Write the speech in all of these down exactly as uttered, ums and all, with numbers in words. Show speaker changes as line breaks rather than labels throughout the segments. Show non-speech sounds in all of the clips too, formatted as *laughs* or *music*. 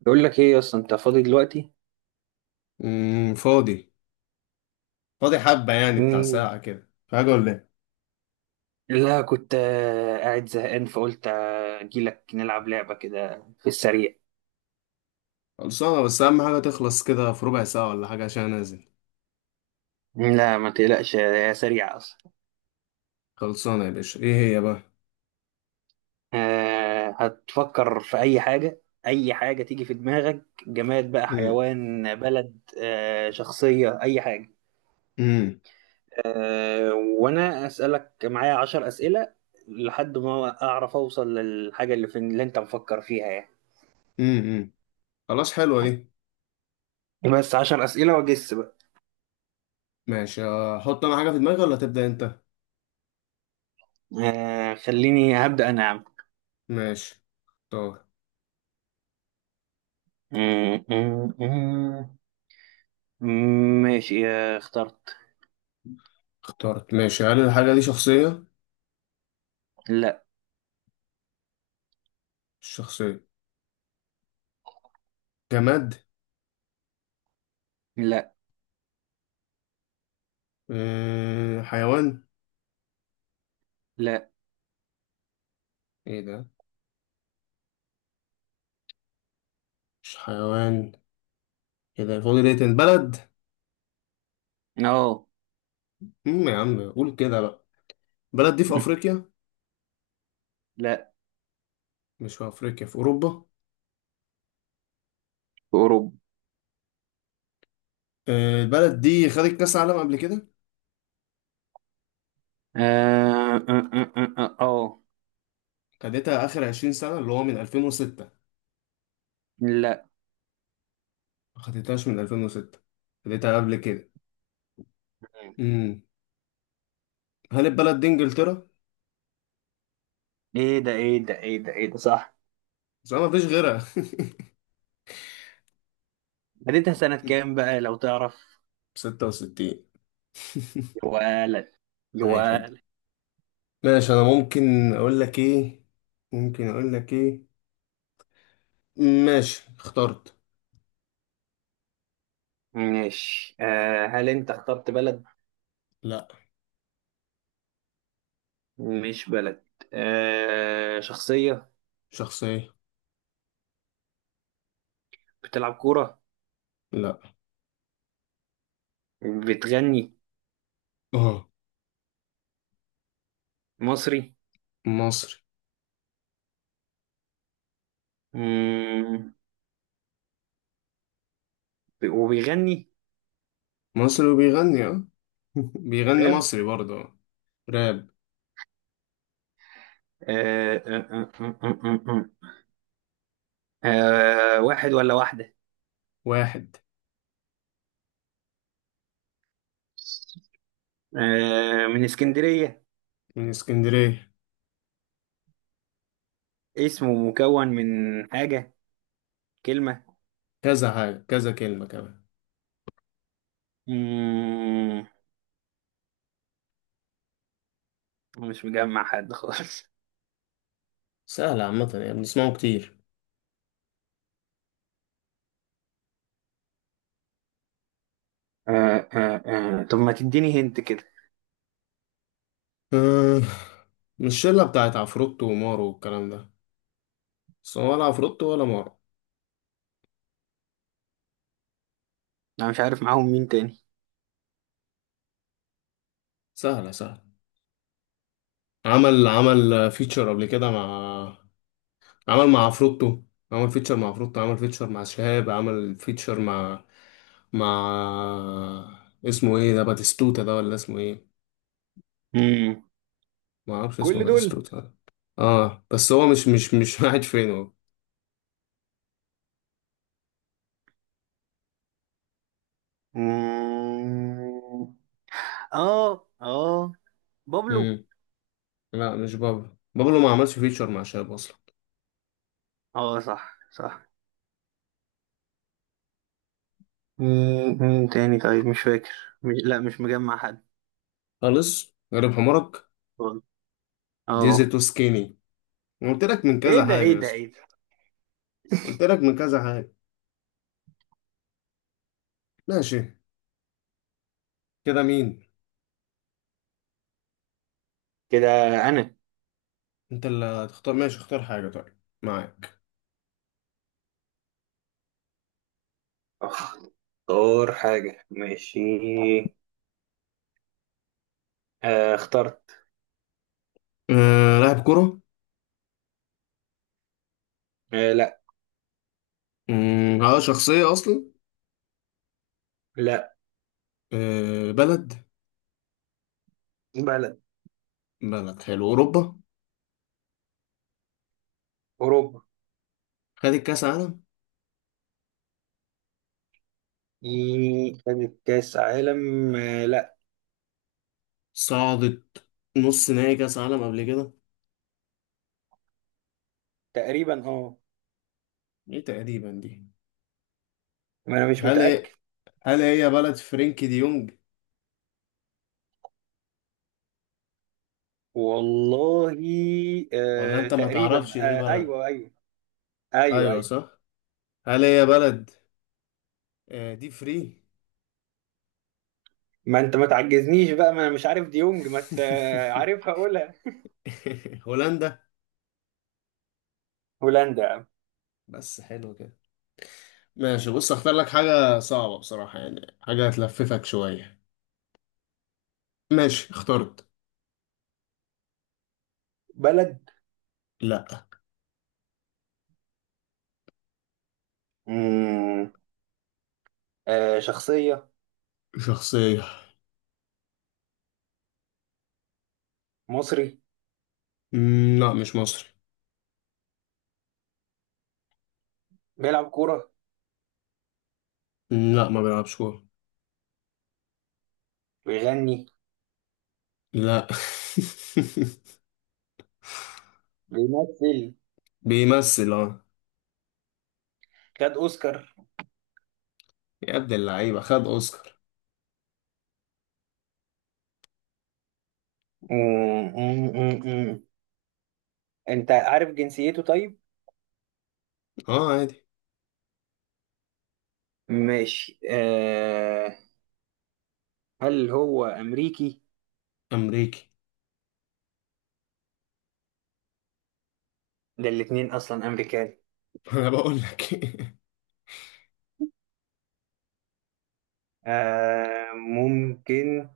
بقول لك ايه اصلا انت فاضي دلوقتي؟
امم فاضي. فاضي حبة، يعني بتاع
مم.
ساعة كده، في حاجة ولا ايه؟
لا، كنت آه، قاعد زهقان فقلت آه، اجيلك نلعب لعبة كده في السريع.
خلصانة، بس أهم حاجة تخلص كده في ربع ساعة ولا حاجة عشان أنزل.
لا، ما تقلقش، هي سريعة اصلا.
خلصانة يا باشا. إيه هي بقى؟
آه، هتفكر في اي حاجة، اي حاجة تيجي في دماغك، جماد بقى،
امم
حيوان، بلد، آه، شخصية، اي حاجة.
امم
آه، وانا اسألك معايا عشر اسئلة لحد ما اعرف اوصل للحاجة اللي في اللي انت مفكر فيها يعني.
امم خلاص، حلوة دي.
بس عشر اسئلة واجس.
ماشي، أحط أنا حاجة في دماغي ولا تبدأ أنت؟
آه، خليني هبدأ أنا يا عم.
ماشي، اختار.
م- م- م- ماشي، آه، اخترت.
اخترت. ماشي، هل الحاجة دي شخصية؟
لا.
مش شخصية. جماد؟
لا.
أه، حيوان؟
لا.
إيه ده؟ مش حيوان؟ كده فاضي ليه؟ تاني، بلد؟
أه.
امم يا عم قول كده بقى. بلد دي في أفريقيا؟
لا.
مش في أفريقيا، في أوروبا.
في أوروبا.
آه، البلد دي خدت كأس عالم قبل كده؟
آه. آه، آه، آه، أه، أو.
خدتها آخر عشرين سنة، اللي هو من ألفين وستة؟
لا.
ما خدتهاش من ألفين وستة، خدتها قبل كده. امم هل البلد دي إنجلترا؟
إيه ده، إيه ده، إيه ده، إيه ده، صح!
بس أنا مفيش غيرها.
بديتها سنة كام
*laughs*
بقى لو تعرف؟
ستة وستين. *laughs*
يا ولد، يا
أي خدمة.
ولد!
ماشي، أنا ممكن أقول لك إيه ممكن أقول لك إيه؟ ماشي، اخترت.
ماشي. آه هل أنت اخترت بلد؟
لا.
مش بلد. آه، شخصية؟
شخصية.
بتلعب كورة؟
لا.
بتغني؟
اه.
مصري؟
مصري.
مم. وبيغني؟
مصري وبيغني، اه. *laughs* بيغني
راب؟
مصري برضه، آه. راب.
آه، آه، آه، آه، آه، آه، آه، آه. آه، واحد ولا واحدة؟
واحد
آه، من اسكندرية؟
من اسكندرية.
اسمه مكون من حاجة كلمة؟
كذا حاجة، كذا كلمة كمان.
مم، مش مجمع حد خالص.
سهلة عامة يعني، بنسمعه كتير.
آه، آه، آه، طب ما تديني هنت كده.
آه، مش الشلة بتاعت عفروتو ومارو والكلام ده؟ بس هو ولا عفروتو ولا مارو.
أنا مش عارف معاهم مين تاني.
سهلة، سهلة. عمل عمل فيتشر قبل كده مع. عمل مع عفروتو. عمل فيتشر مع عفروتو، عمل فيتشر مع شهاب، عمل فيتشر مع مع اسمه ايه ده؟ باتيستوتا ده ولا اسمه ايه؟
مم.
ما اعرفش اسمه
كل دول؟
باتيستوتا ده. اه، بس هو مش مش مش *laughs* قاعد فين هو؟
مم. اه، اه، بابلو؟
مم. لا، مش بابلو. بابلو ما عملش فيتشر مع شهاب اصلا.
اه، صح، صح. مم. مين تاني طيب؟ مش فاكر. مش لا، مش مجمع حد.
خالص، غريب حمارك. ديزل
اه.
تو سكيني. أنا قلت لك من
ايه
كذا
ده،
حاجة
ايه
يا
ده،
اسطى.
ايه ده!
قلت لك من كذا حاجة. ماشي، كده مين؟
كده انا.
انت اللي هتختار. ماشي، اختار حاجة طيب، معاك.
اختار حاجة، ماشي. آه، اخترت.
أه، لاعب كرة؟
آه، لا.
مم، اه، شخصية أصلا؟
لا.
أه، بلد؟
بلد.
بلد، حلو. أوروبا؟
اوروبا.
خدت كأس عالم؟
إيه، خدت كاس عالم. آه لا،
صعدت نص نهائي كأس عالم قبل كده؟
تقريبا. اه.
ايه تقريبا دي؟
ما انا مش
هل
متأكد.
هل هي بلد فرينكي دي يونج؟
والله.
ولا
آه،
انت ما
تقريبا،
تعرفش ايه
آه
بلد؟
ايوه، ايوه. ايوه،
ايوه،
ايوه.
صح. هل هي بلد، آه، دي فري.
ما انت ما تعجزنيش بقى، ما انا مش عارف ديونج، ما ت- آه، عارفها
*laughs*
اقولها.
هولندا.
هولندا يا عم.
بس حلو كده. ماشي، بص، اختار لك حاجة صعبة بصراحة يعني، حاجة هتلففك شوية. ماشي، اخترت.
بلد؟
لا.
مم، آه، شخصية؟
شخصية.
مصري؟
مم، لا، مش مصري.
بيلعب كورة؟
مم، لا، ما بيلعبش كورة.
بيغني؟
لا. *laughs*
بيمثل؟
بيمثل، اه.
خد اوسكار؟
يا ابن اللعيبة، خد اوسكار.
أمم، أمم، أمم. انت عارف جنسيته طيب؟
اه، عادي.
ماشي. آه هل هو امريكي؟
امريكي.
ده الاتنين اصلا امريكان.
*laughs* انا بقول لك.
آه، ممكن.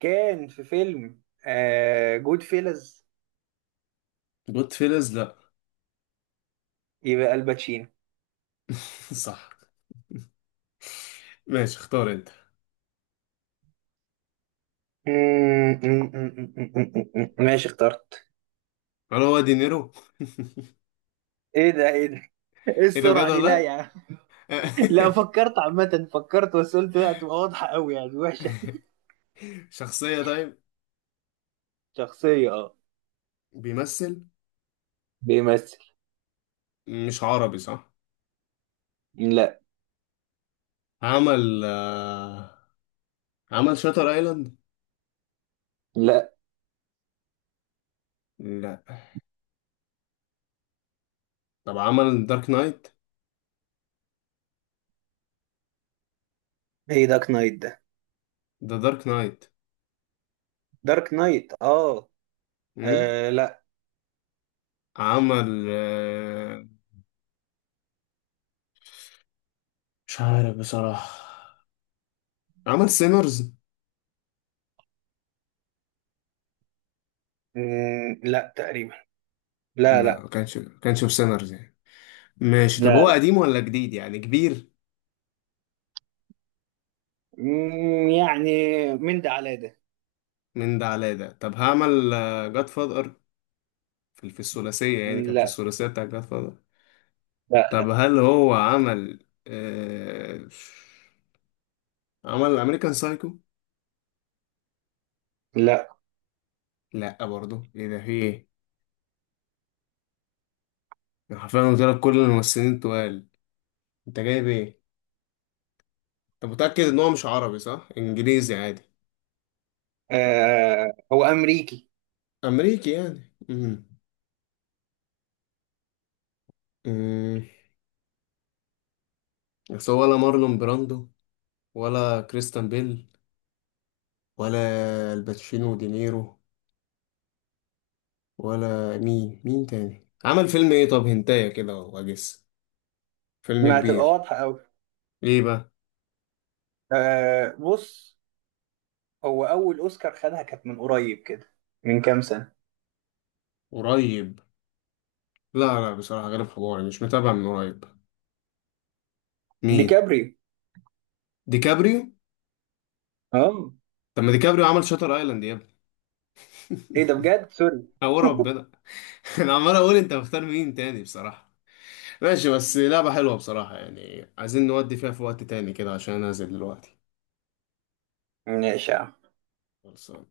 كان في فيلم آه جود فيلز؟
*laughs* جود فيلز؟ لا.
يبقى الباتشينو.
*laughs* صح. ماشي، اختار انت.
أمم، أمم، أمم، أمم، أمم، أمم. ماشي، اخترت.
هل هو دينيرو؟
ايه ده، ايه ده! ايه
ايه ده؟ بجد
السرعة دي؟ لا يا
ولا؟
عم.
*laughs*
لا، فكرت عامة، فكرت، بس قلت لا، تبقى واضحة قوي يعني وحشة.
شخصية، طيب.
شخصية، اه.
بيمثل؟
بيمثل.
مش عربي، صح؟
لا،
عمل آه، عمل شاتر ايلاند؟
لا.
لا. طب، عمل دارك نايت؟
ايه دارك نايت ده؟
ده دارك نايت.
دارك نايت، اه.
مم؟
آه، لا.
عمل، آه، مش عارف بصراحة. عمل سينرز؟
مم، لا، تقريبا. لا،
لا،
لا.
ما كانش ما كانش في سينرز يعني. ماشي، طب
لا،
هو
لا.
قديم ولا جديد يعني كبير؟
مم، يعني من ده على ده.
من ده على ده. طب، هعمل جاد فاذر. في في الثلاثية يعني، كان في
لا،
الثلاثية بتاع جاد فاذر؟
لا.
طب،
لا،
هل هو عمل آه... عمل امريكان سايكو؟
لا.
لا برضه. ايه ده؟ في ايه؟ يعني حرفيا قلت لك كل الممثلين التقال. انت جايب ايه؟ انت متأكد ان هو مش عربي صح؟ انجليزي عادي؟
آه، هو امريكي.
امريكي يعني، امم امم بس هو ولا مارلون براندو، ولا كريستان بيل، ولا الباتشينو ودينيرو، ولا مين مين تاني عمل فيلم ايه؟ طب هنتايا كده واجس. فيلم
ما هتبقى
كبير.
واضحة قوي.
ايه بقى؟
آه، بص. هو اول اوسكار خدها كانت من قريب كده. من كام سنة؟
قريب؟ لا، لا، بصراحة غير حواري مش متابع من قريب. مين؟
ديكابريو.
ديكابريو؟
اه.
طب ما ديكابريو عمل شاتر ايلاند يا ابني!
ايه ده بجد؟ سوري.
*laughs* او ربنا. *laughs* انا عمال اقول انت مختار مين تاني بصراحة. ماشي، بس لعبة حلوة بصراحة يعني، عايزين نودي فيها في وقت تاني كده عشان أنا نازل دلوقتي.
*laughs* ماشي يا عم.
خلاص.